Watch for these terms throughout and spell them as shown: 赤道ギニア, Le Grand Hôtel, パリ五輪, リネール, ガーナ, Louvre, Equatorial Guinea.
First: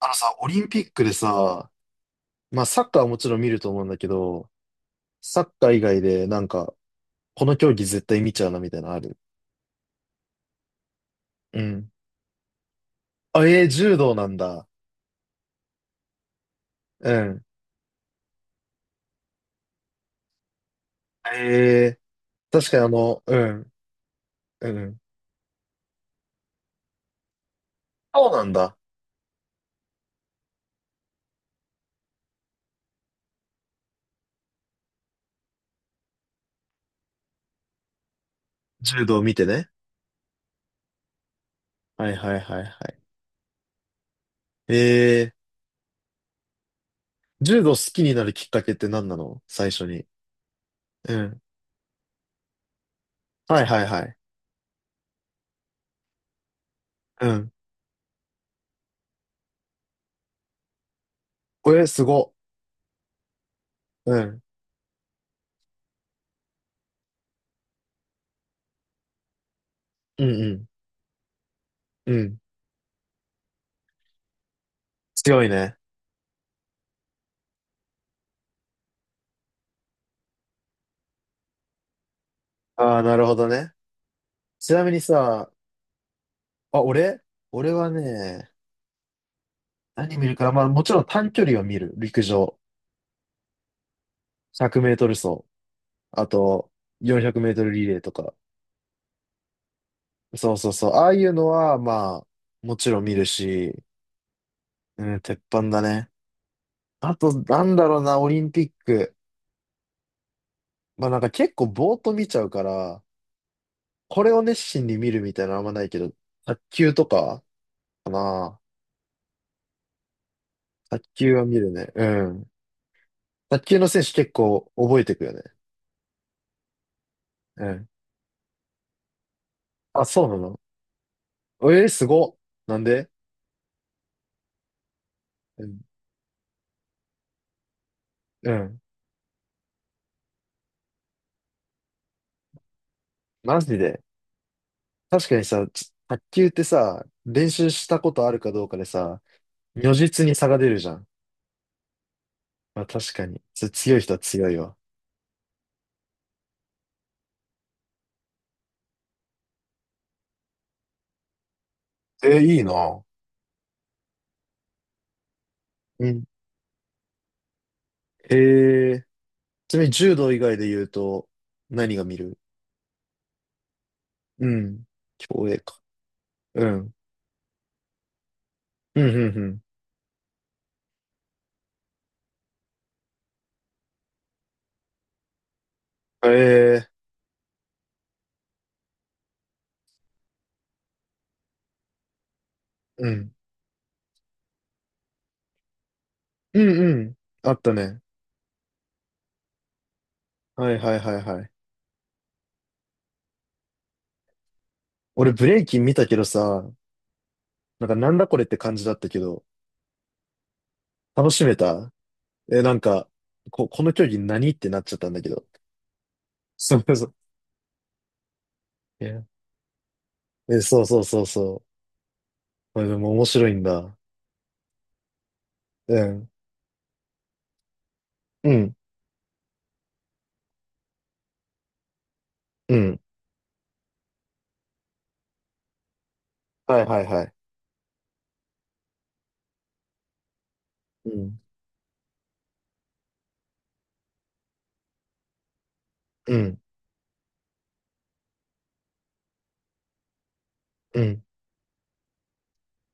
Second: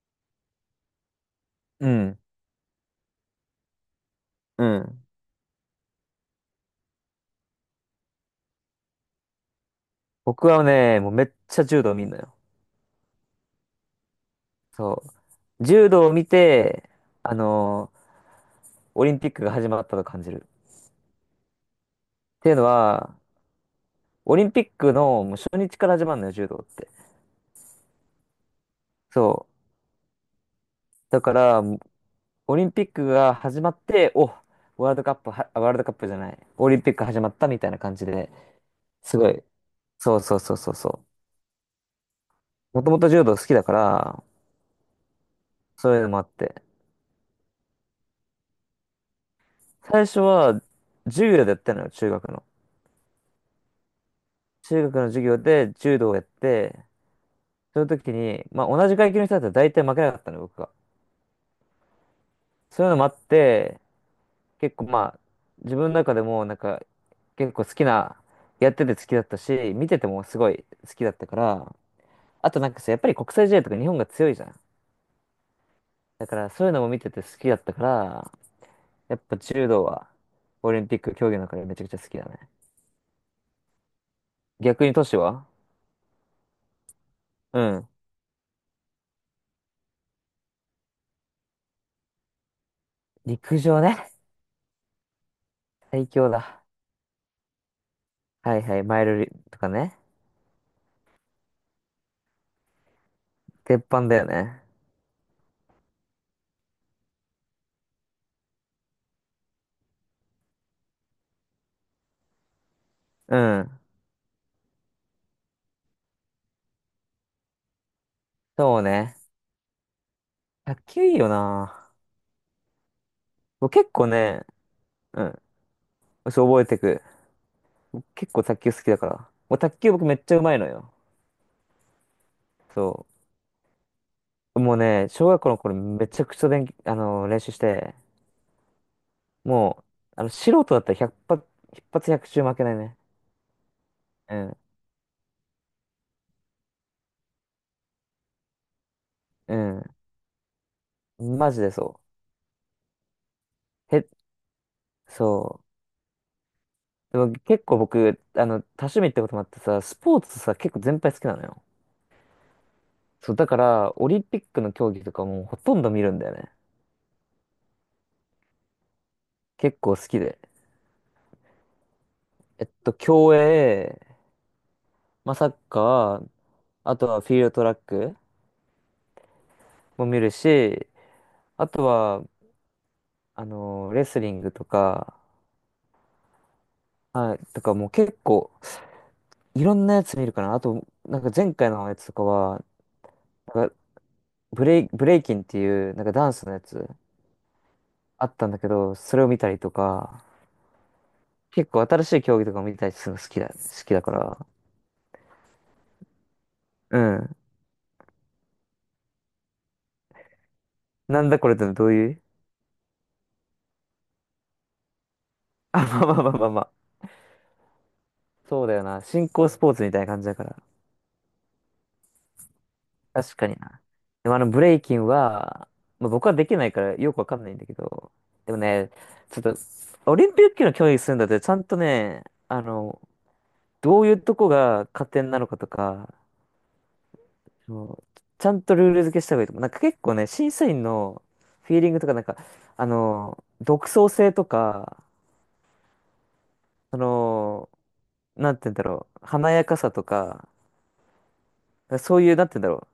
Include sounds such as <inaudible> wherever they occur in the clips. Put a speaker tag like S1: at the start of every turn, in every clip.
S1: あのさ、オリンピックでさ、
S2: うん。
S1: まあサッカーはもちろん見ると思うんだけど、
S2: うん。
S1: サッカー以外でなんか、この競技絶対見ちゃうなみたいなのある？
S2: 僕はね、もうめっち
S1: う
S2: ゃ柔
S1: ん。
S2: 道見んのよ。
S1: あ、えー柔道なんだ。
S2: そう。柔道を見て、
S1: う
S2: あ
S1: ん。
S2: のーオリンピックが始まったと感じる。っ
S1: ええ、
S2: ていうの
S1: 確かに
S2: は、
S1: うん、
S2: オリンピ
S1: う
S2: ック
S1: ん。
S2: のもう初日から始まるのよ、柔道って。
S1: そうなんだ。
S2: そう。だから、オリンピックが始まって、ワールドカップは、ワールドカップじゃない、オリンピック始まったみたいな感じで、
S1: 柔
S2: す
S1: 道
S2: ご
S1: 見
S2: い、
S1: てね。
S2: そうそうそうそうそ
S1: はいはいはいは
S2: う。もとも
S1: い。
S2: と柔道好きだから、
S1: ええ、
S2: そういうのもあって。
S1: 柔道好きになるきっかけって何なの最初に？
S2: 最初は、
S1: う
S2: 柔
S1: ん。
S2: 道でやってたのよ、中学の。
S1: はいはいはい。
S2: 中学の授業で柔道をやって、
S1: うん。
S2: その時に、まあ同じ階級の人だったら大体負けなかったの、僕が。
S1: おえー、すご。
S2: そういうのもあって、
S1: うん。
S2: 結構まあ、自分の中でもなんか、結構好きな、やってて好きだったし、見てても
S1: う
S2: す
S1: ん
S2: ご
S1: う
S2: い
S1: ん。
S2: 好きだったから、
S1: うん。
S2: あとなんかさ、やっぱり国際試合とか日本が強いじゃん。
S1: 強いね。
S2: だからそういうのも見てて好きだったから、やっぱ柔道はオリンピック競技の中でめちゃくちゃ好きだね。
S1: ああ、なるほどね。ちな
S2: 逆
S1: み
S2: に
S1: に
S2: 都市は
S1: さ、あ、俺
S2: う
S1: 俺
S2: ん。
S1: はね、何見るかな、まあもちろん短距離を見る。陸上。
S2: 陸上ね。
S1: 100メートル走。
S2: 最
S1: あ
S2: 強だ。
S1: と、400メートルリレーとか。
S2: はいはい、マイルリとかね。
S1: そうそうそう。ああいうのは、まあ、もちろん見るし、
S2: 鉄板だよね。
S1: うん、鉄板だね。あと、なんだろうな、オリンピック。まあなんか結構ぼーっと見ちゃうから、
S2: うん。
S1: これを熱心に見るみたいなのあんまないけど、卓球とかかな。
S2: そうね。卓
S1: 卓
S2: 球いいよ
S1: 球は見るね。
S2: な。
S1: うん。卓
S2: 僕
S1: 球の
S2: 結
S1: 選
S2: 構
S1: 手結
S2: ね、
S1: 構覚えて
S2: う
S1: くよね。
S2: ん。そう覚えてく。
S1: うん。
S2: 結構卓球好きだから。もう卓球
S1: あ、
S2: 僕めっ
S1: そう
S2: ち
S1: な
S2: ゃうま
S1: の？
S2: いのよ。
S1: えー、すごっ。なん
S2: そ
S1: で？
S2: う。もうね、小学校の
S1: う
S2: 頃
S1: ん。
S2: めちゃくちゃ練、あの、練習して、
S1: うん、
S2: もう、素人だったら100発、一100中負けないね。
S1: マジで。
S2: うん。
S1: 確かにさ、卓球ってさ、練習したことあるかどうかでさ、如
S2: う
S1: 実に差が出るじゃん。
S2: ん。マジでそ
S1: まあ確かに。つ
S2: う。
S1: 強い人は強いわ。
S2: そう。でも結構僕、多趣味ってこともあってさ、スポーツさ、結構全般好きなのよ。
S1: えー、いいな。
S2: そう、だから、オリンピックの競技とかもうほとんど見
S1: う
S2: るん
S1: ん。
S2: だよね。
S1: えー、ち
S2: 結
S1: なみに
S2: 構好
S1: 柔
S2: き
S1: 道以
S2: で。
S1: 外で言うと、何が見る？
S2: 競泳、
S1: うん。
S2: まあ、サ
S1: 競
S2: ッ
S1: 泳か。
S2: カー、
S1: うん。
S2: あとはフィールドトラック
S1: うん、うん、
S2: も見るし、あとは、レスリングとか、
S1: うん。えー、
S2: はい、とかもう結構、いろんなやつ見るかな。あと、なんか前回のやつとかは、
S1: うん。
S2: なんかブレイキンっていう、なんかダンスの
S1: う
S2: やつ
S1: ん、うん。あったね。
S2: あったんだけど、それを見たりとか、
S1: はいはいはいはい。
S2: 結構新しい競技とかも見たりするの好きだから。
S1: 俺ブレイキン見たけどさ、
S2: うん。
S1: なんかなんだこれって感じだったけど、
S2: なん
S1: 楽
S2: だ
S1: し
S2: こ
S1: め
S2: れってど
S1: た？
S2: ういう？
S1: え、なんか、この競技何ってなっちゃったんだけど。
S2: <laughs> まあまあまあまあま
S1: そ
S2: あ。
S1: うそう。
S2: そうだよな。
S1: いや、
S2: 新興スポーツみたいな感じだから。
S1: え、そうそうそうそう。まあでも面
S2: 確か
S1: 白い
S2: に
S1: ん
S2: な。
S1: だ。
S2: でもあのブレイキンは、
S1: う
S2: まあ、僕
S1: ん。
S2: はできないからよくわかんないんだけど、
S1: う
S2: でも
S1: ん。
S2: ね、ちょっと、オリンピックの競技するんだって、ちゃんとね、あ
S1: うん。
S2: の、どういうとこが加点なのかとか、
S1: はいはいはい。
S2: そうちゃんとルール付けした方がいいと思う。なんか結構ね、審査員
S1: う
S2: の
S1: ん。
S2: フィーリングとか、なんか、独創性とか、
S1: うん。
S2: その、なんて言うんだろう、華やかさとか、
S1: うん。
S2: そういう、なんて言うんだろ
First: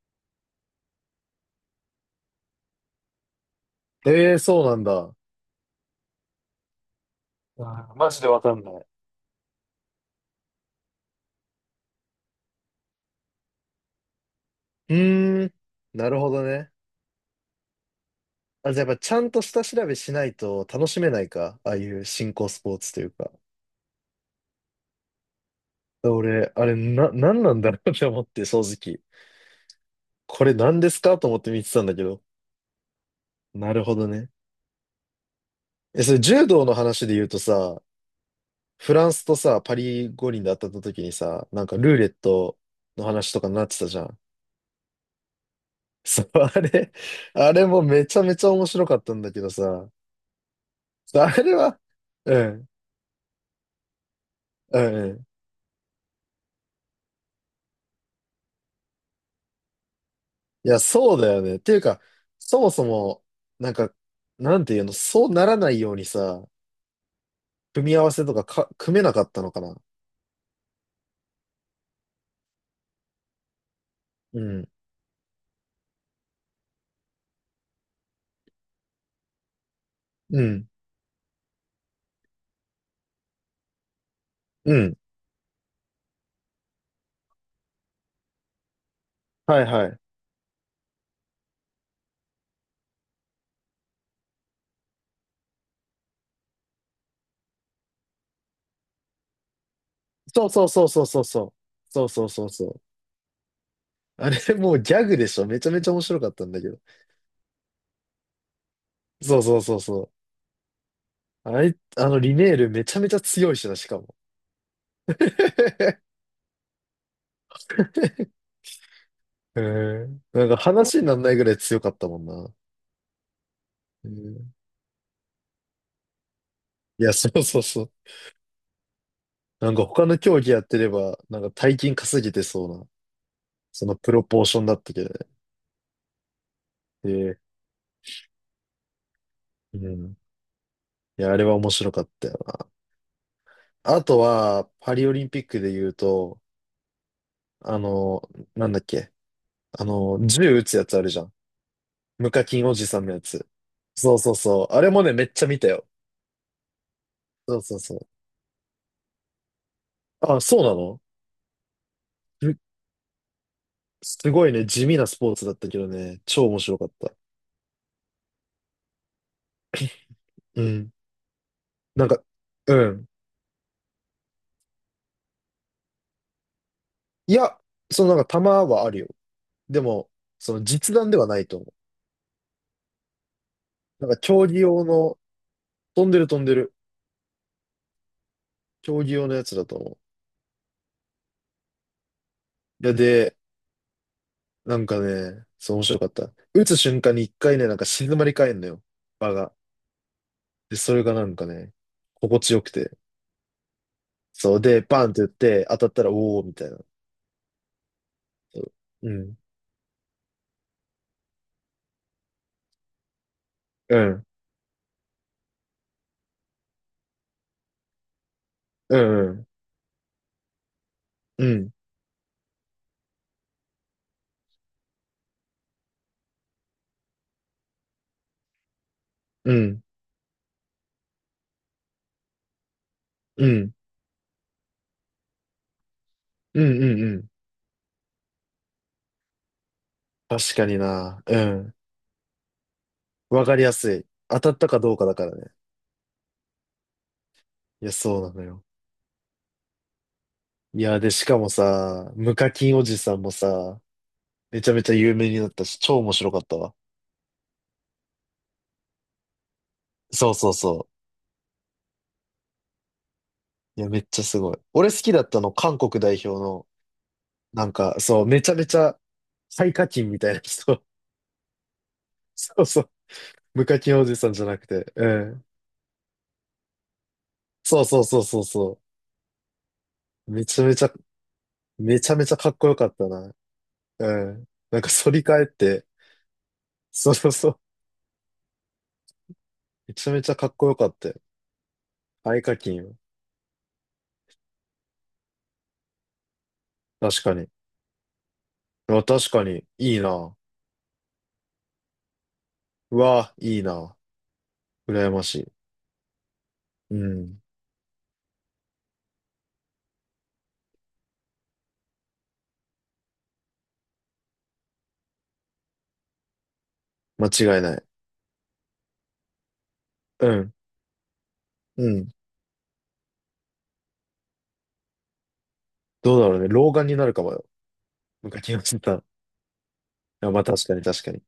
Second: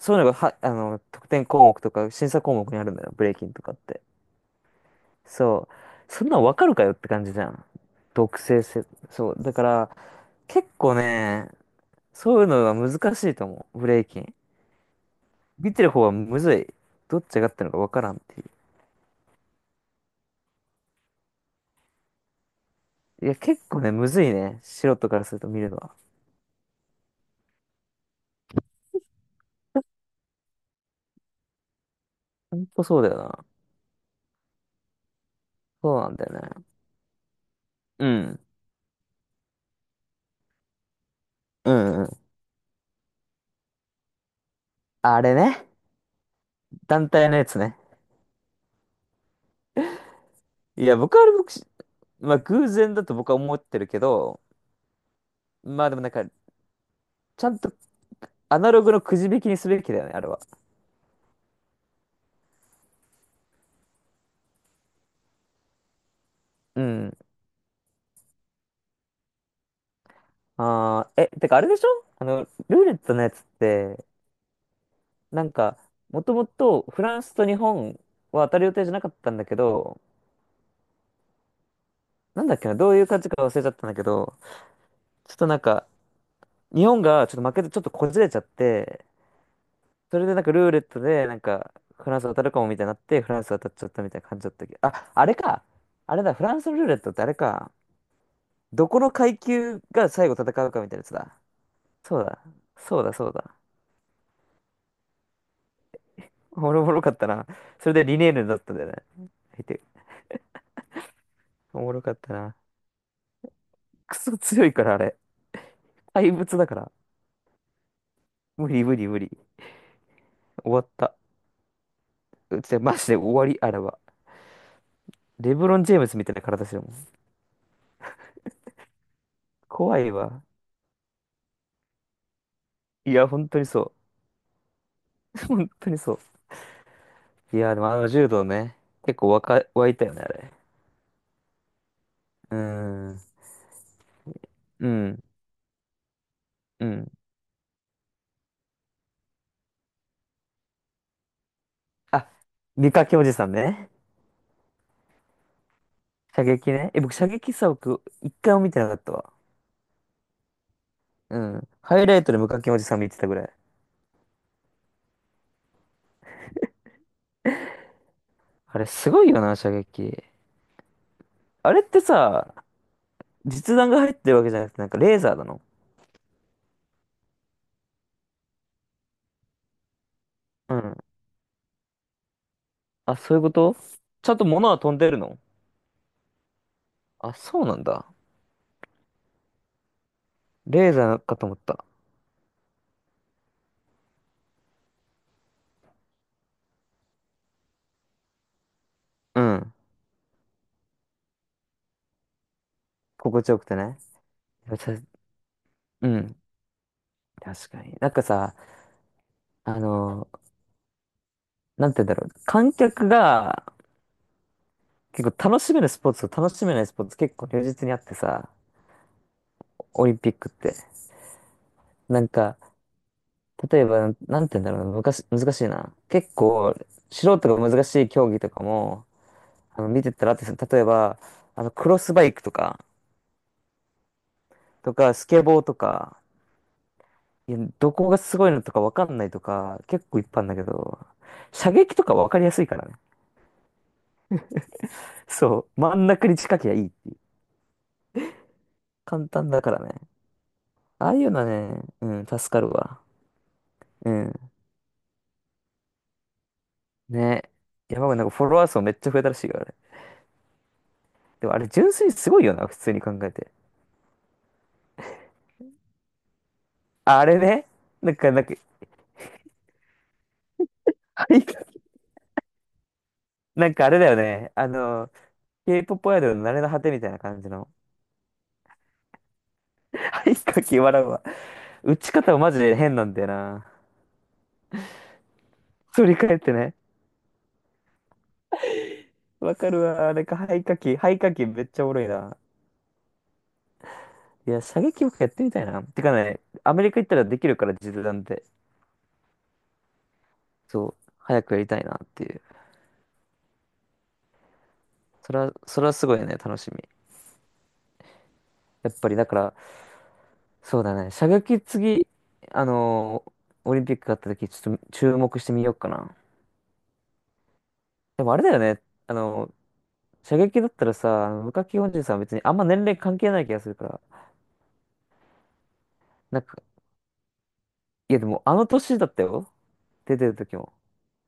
S2: う、そういうのがは、得点項目とか、審査項目にあるんだよ、ブレイキンとかって。
S1: えー、そうなんだ。
S2: そう。そんなんわかるかよって感じじゃん。
S1: あー、マジで
S2: 毒
S1: わかん
S2: 性
S1: な
S2: せ、
S1: い。
S2: そう。だから、結構ね、そういうのが難しいと思う。ブレイキン。
S1: うーん。
S2: 見てる方
S1: な
S2: は
S1: るほ
S2: む
S1: ど
S2: ずい。
S1: ね。
S2: どっちがってるのかわからんってい
S1: あ、じゃあやっぱちゃんと下調べしないと楽しめないか。ああいう新興スポーツという
S2: う。い
S1: か。
S2: や、結構ね、むずいね。素人からすると見るのは。
S1: 俺、あれ、なんなんだろうって思って、正直。これ何ですかと思って見てたんだけど。
S2: ほんとそうだよな。
S1: なるほどね。
S2: そう
S1: え、
S2: な
S1: そ
S2: ん
S1: れ
S2: だよ
S1: 柔道
S2: ね。
S1: の話で言うとさ、
S2: うん。
S1: フランスとさ、パリ五輪で当たった時にさ、なん
S2: う
S1: かルー
S2: んう
S1: レッ
S2: ん。
S1: トの話とかになってたじゃん。
S2: あれね。
S1: <laughs> そう、あれ、
S2: 団体のや
S1: あ
S2: つ
S1: れ
S2: ね。
S1: もめちゃめちゃ面白かったんだけどさ、
S2: いや、僕はあ
S1: あ
S2: れ僕
S1: れ
S2: し、
S1: は、
S2: ま
S1: う
S2: あ
S1: ん、
S2: 偶然だと僕は思ってるけど、
S1: うん、うん。
S2: まあでもなんか、ちゃんとアナログのくじ引きにすべきだよね、あれは。
S1: いや、そうだよね。っていうか、そもそも、なんか、なんていうの、そうならないようにさ、
S2: うん。
S1: 組み合わせとかか、組めなかったのかな。
S2: ああ、てかあれでしょルーレットのやつって、
S1: うん、
S2: なんか、もともとフランスと日本は当たる予定じゃなかったんだけど、
S1: うん、
S2: なんだっけな、どういう感じか忘れちゃったんだけど、
S1: うん。
S2: ちょっとなんか、日本がちょっと負けてちょっとこじれちゃって、
S1: はいはい。
S2: それでなんかルーレットでなんか、フランス当たるかもみたいになって、フランス当たっちゃったみたいな感じだったけど、あれか。あれだ、フランスのルーレットってあれか。どこの階級が最後
S1: そ
S2: 戦
S1: うそう
S2: うか
S1: そう
S2: みたいな
S1: そ
S2: や
S1: う
S2: つ
S1: そう
S2: だ。
S1: そう。そう
S2: そう
S1: そう
S2: だ、
S1: そうそう。
S2: そうだ。
S1: あれ、もうギャグでしょ。めちゃめちゃ面白かったんだ
S2: お
S1: け
S2: も
S1: ど。
S2: ろおろかったな。それでリネールだったんだよね。
S1: そうそう
S2: 相
S1: そう
S2: 手。
S1: そう。
S2: おもろ
S1: あ
S2: かっ
S1: の
S2: た
S1: リネ
S2: な。
S1: ールめちゃめちゃ強いしな、しかも。
S2: クソ強いから、あれ。
S1: <laughs>
S2: 怪物だから。無理無理無理。
S1: へえ。なんか
S2: 終わっ
S1: 話にな
S2: た。
S1: らないぐらい強かったもんな。
S2: うち、マジで終わり、あれは。
S1: へえ、
S2: レブロン・ジェームスみたいな体してるもん。
S1: いや、そうそうそう。なんか
S2: 怖
S1: 他
S2: い
S1: の競
S2: わ。
S1: 技やってれば、なんか大金稼げてそうな、
S2: いや、本当に
S1: その
S2: そ
S1: プロポーションだったけどね。
S2: う。<laughs> 本当にそ
S1: ええ、
S2: う。いや、でもあの柔道ね、結構
S1: う
S2: 湧いたよ
S1: ん。
S2: ね、あれ。
S1: いや、あれは面白かったよ
S2: う
S1: な。
S2: ーん。
S1: あとは、
S2: う
S1: パリオリ
S2: ん。
S1: ンピックで言うと、
S2: うん。
S1: あの、なんだっけ、銃撃つやつあるじゃん。
S2: あ、カ
S1: 無課金おじさんの
S2: 掛
S1: や
S2: おじさ
S1: つ。
S2: んね。
S1: そうそうそう。あれもね、めっちゃ見たよ。
S2: 射撃ね。僕、射撃
S1: そう
S2: さ、
S1: そうそう。
S2: 僕、一回も見てなかったわ。
S1: あ、そうなの？
S2: うん。ハイライトで無課金おじさん見てたぐらい。
S1: すごいね、地味なスポーツだったけどね、超面白かった。
S2: あれ、すごいよな、射撃。
S1: うん。
S2: あれって
S1: なんか、
S2: さ、
S1: うん。
S2: 実弾が入ってるわけじゃなくて、なんかレーザーなの？
S1: いや、そのなんか球はあるよ。でも、その
S2: う
S1: 実
S2: ん。
S1: 弾ではないと思う。
S2: そういうこと？
S1: なんか
S2: ちゃんと
S1: 競技
S2: 物は
S1: 用
S2: 飛んで
S1: の、
S2: るの？
S1: 飛んでる飛んでる。
S2: あ、そうなんだ。
S1: 競技用のやつだと思う。
S2: レーザーかと思った。
S1: いや、で、なんかね、そう面白かった。打つ瞬間に一回ね、なんか静まり返んのよ。場
S2: う
S1: が。
S2: ん。
S1: で、それがなんかね、心地よくて。
S2: 心地よくてね。
S1: そう。
S2: やっぱ
S1: で、
S2: さ
S1: バンって打って、当たった
S2: う
S1: ら、お
S2: ん。
S1: ー、みたいな。
S2: 確かに。なんかさ、
S1: そう、うん。
S2: あのーなんて言うんだろう。観客が
S1: うん。
S2: 結構楽しめるスポーツと楽しめないスポーツ結構如実にあってさ、
S1: うん。
S2: オリンピックって。
S1: うん。
S2: なんか、例えば、なんて言うんだろうな。昔、難しいな。結構、素人が難しい競技とかも、
S1: うん。
S2: 見てたらあって、その例えば、クロスバイクとか、
S1: うん。うん。
S2: とか、スケボーとか、
S1: うん。うん。うん。
S2: いや、どこがすごいのとかわかんないとか、結構いっぱいある
S1: 確
S2: んだ
S1: か
S2: け
S1: に
S2: ど、
S1: な。う
S2: 射
S1: ん。
S2: 撃とかわかりやすいからね。
S1: わかりやすい。当たったかどうかだからね。
S2: そう、真ん中に近きりゃいいっていう。
S1: いや、そうなのよ。
S2: 簡単だからね。
S1: いや、
S2: あ
S1: で、
S2: あ
S1: し
S2: いう
S1: か
S2: のは
S1: も
S2: ね、う
S1: さ、
S2: ん、
S1: 無
S2: 助
S1: 課
S2: かる
S1: 金おじ
S2: わ。
S1: さんもさ、
S2: うん。
S1: めちゃめちゃ有名になったし、超面白かったわ。
S2: ね。山がなんかフォロワー数めっちゃ増えたらしいからね。
S1: そうそうそ
S2: でもあれ純粋にすごいよな、普通に考えて。
S1: う。いや、めっちゃすごい。俺好きだったの、韓国代表の、
S2: ああれね。
S1: なんか、
S2: なん
S1: そう、
S2: か、
S1: め
S2: なん
S1: ち
S2: か、
S1: ゃめち
S2: <laughs>
S1: ゃ、最課金みたいな人。
S2: はい、
S1: <laughs> そうそう。無
S2: なん
S1: 課
S2: かあれ
S1: 金お
S2: だよ
S1: じさんじゃ
S2: ね。
S1: なくて。うん。
S2: K-POP アイドルの慣れの果てみたいな感じの。
S1: そうそうそうそうそ
S2: <laughs> は
S1: う。
S2: い、
S1: めち
S2: か
S1: ゃめ
S2: き
S1: ちゃ、
S2: 笑うわ。打
S1: めち
S2: ち
S1: ゃめち
S2: 方
S1: ゃ
S2: は
S1: か
S2: マ
S1: っ
S2: ジ
S1: こ
S2: で
S1: よかっ
S2: 変な
S1: た
S2: んだよ
S1: な。
S2: な。
S1: うん。なんか反り返って、
S2: 振り返ってね。
S1: そうそうそう。
S2: わかる
S1: めちゃ
S2: わ。
S1: め
S2: なん
S1: ちゃ
S2: か
S1: かっ
S2: 肺
S1: こよ
S2: 火
S1: かっ
S2: 器、
S1: たよ。
S2: 肺火器めっちゃおもろいな。
S1: 合課金は。
S2: いや、射撃もやってみたいな。てかね、アメリカ行った
S1: 確
S2: ら
S1: か
S2: で
S1: に。
S2: きるから、実弾で。
S1: あ、確かに。いいな。
S2: そう、早くやりたいなっていう。
S1: うわ、いいな。羨ま
S2: そ
S1: し
S2: れ
S1: い。
S2: は、それはすごいね、楽しみ。
S1: うん。
S2: やっぱり、だから、そうだね、射撃次、あのーオリンピックがあった時、ちょっと注目してみようかな。
S1: 間違いない。
S2: でもあれだよね、あのー
S1: う
S2: 射
S1: ん。
S2: 撃だったらさ、あの無課金
S1: う
S2: おじ
S1: ん。
S2: さんは別にあんま年齢関係ない気がするから、
S1: どうだろ
S2: な
S1: う
S2: ん
S1: ね。
S2: か、
S1: 老眼になるかもよ。
S2: いやでも
S1: 昔
S2: あ
S1: の
S2: の
S1: して
S2: 年
S1: た。
S2: だったよ。出て
S1: あ、
S2: る
S1: まあ
S2: 時
S1: 確
S2: も。
S1: かに確かに。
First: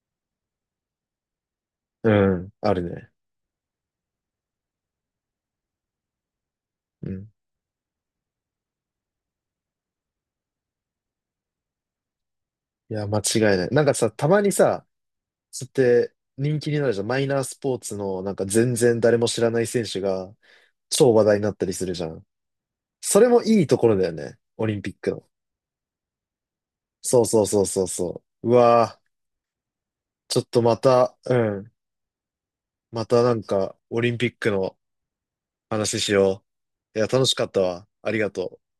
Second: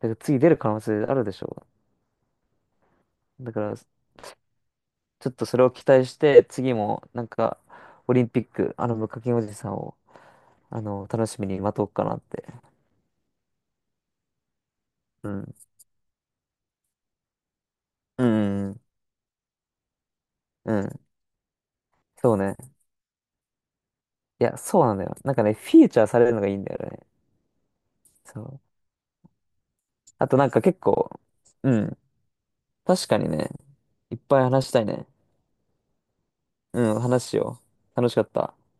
S2: だから次出る可能性あるでしょ
S1: うん。あるね。
S2: う。だから、ちょっとそれを期待して、次も、
S1: う
S2: な
S1: ん。
S2: んか、オリンピック、無課金おじさんを、楽しみに待とうかなって。
S1: いや、間違いない。なんかさ、たまにさ、
S2: うん。
S1: つって人気になるじゃん。マイナースポーツの、
S2: う
S1: なんか
S2: ん。う
S1: 全
S2: ん。
S1: 然誰も知らない選手が、
S2: うん
S1: 超話題になったりするじゃん。
S2: そうね。
S1: それもいいところだよね。
S2: いや、
S1: オリン
S2: そう
S1: ピ
S2: な
S1: ッ
S2: んだ
S1: ク
S2: よ。
S1: の。
S2: なんかね、フィーチャーされるのがいいんだよね。
S1: そうそうそうそうそ
S2: そ
S1: う。う
S2: う。
S1: わー。
S2: あと
S1: ちょっ
S2: なん
S1: と
S2: か
S1: ま
S2: 結構、
S1: た、うん。
S2: うん。
S1: ま
S2: 確か
S1: た
S2: に
S1: なん
S2: ね、
S1: か、オリ
S2: い
S1: ン
S2: っ
S1: ピッ
S2: ぱい
S1: ク
S2: 話し
S1: の
S2: たいね。
S1: 話しよ
S2: う
S1: う。
S2: ん、
S1: いや、
S2: 話
S1: 楽し
S2: し
S1: かった
S2: よ
S1: わ。
S2: う。楽
S1: あ
S2: し
S1: り
S2: かっ
S1: が
S2: た。
S1: とう。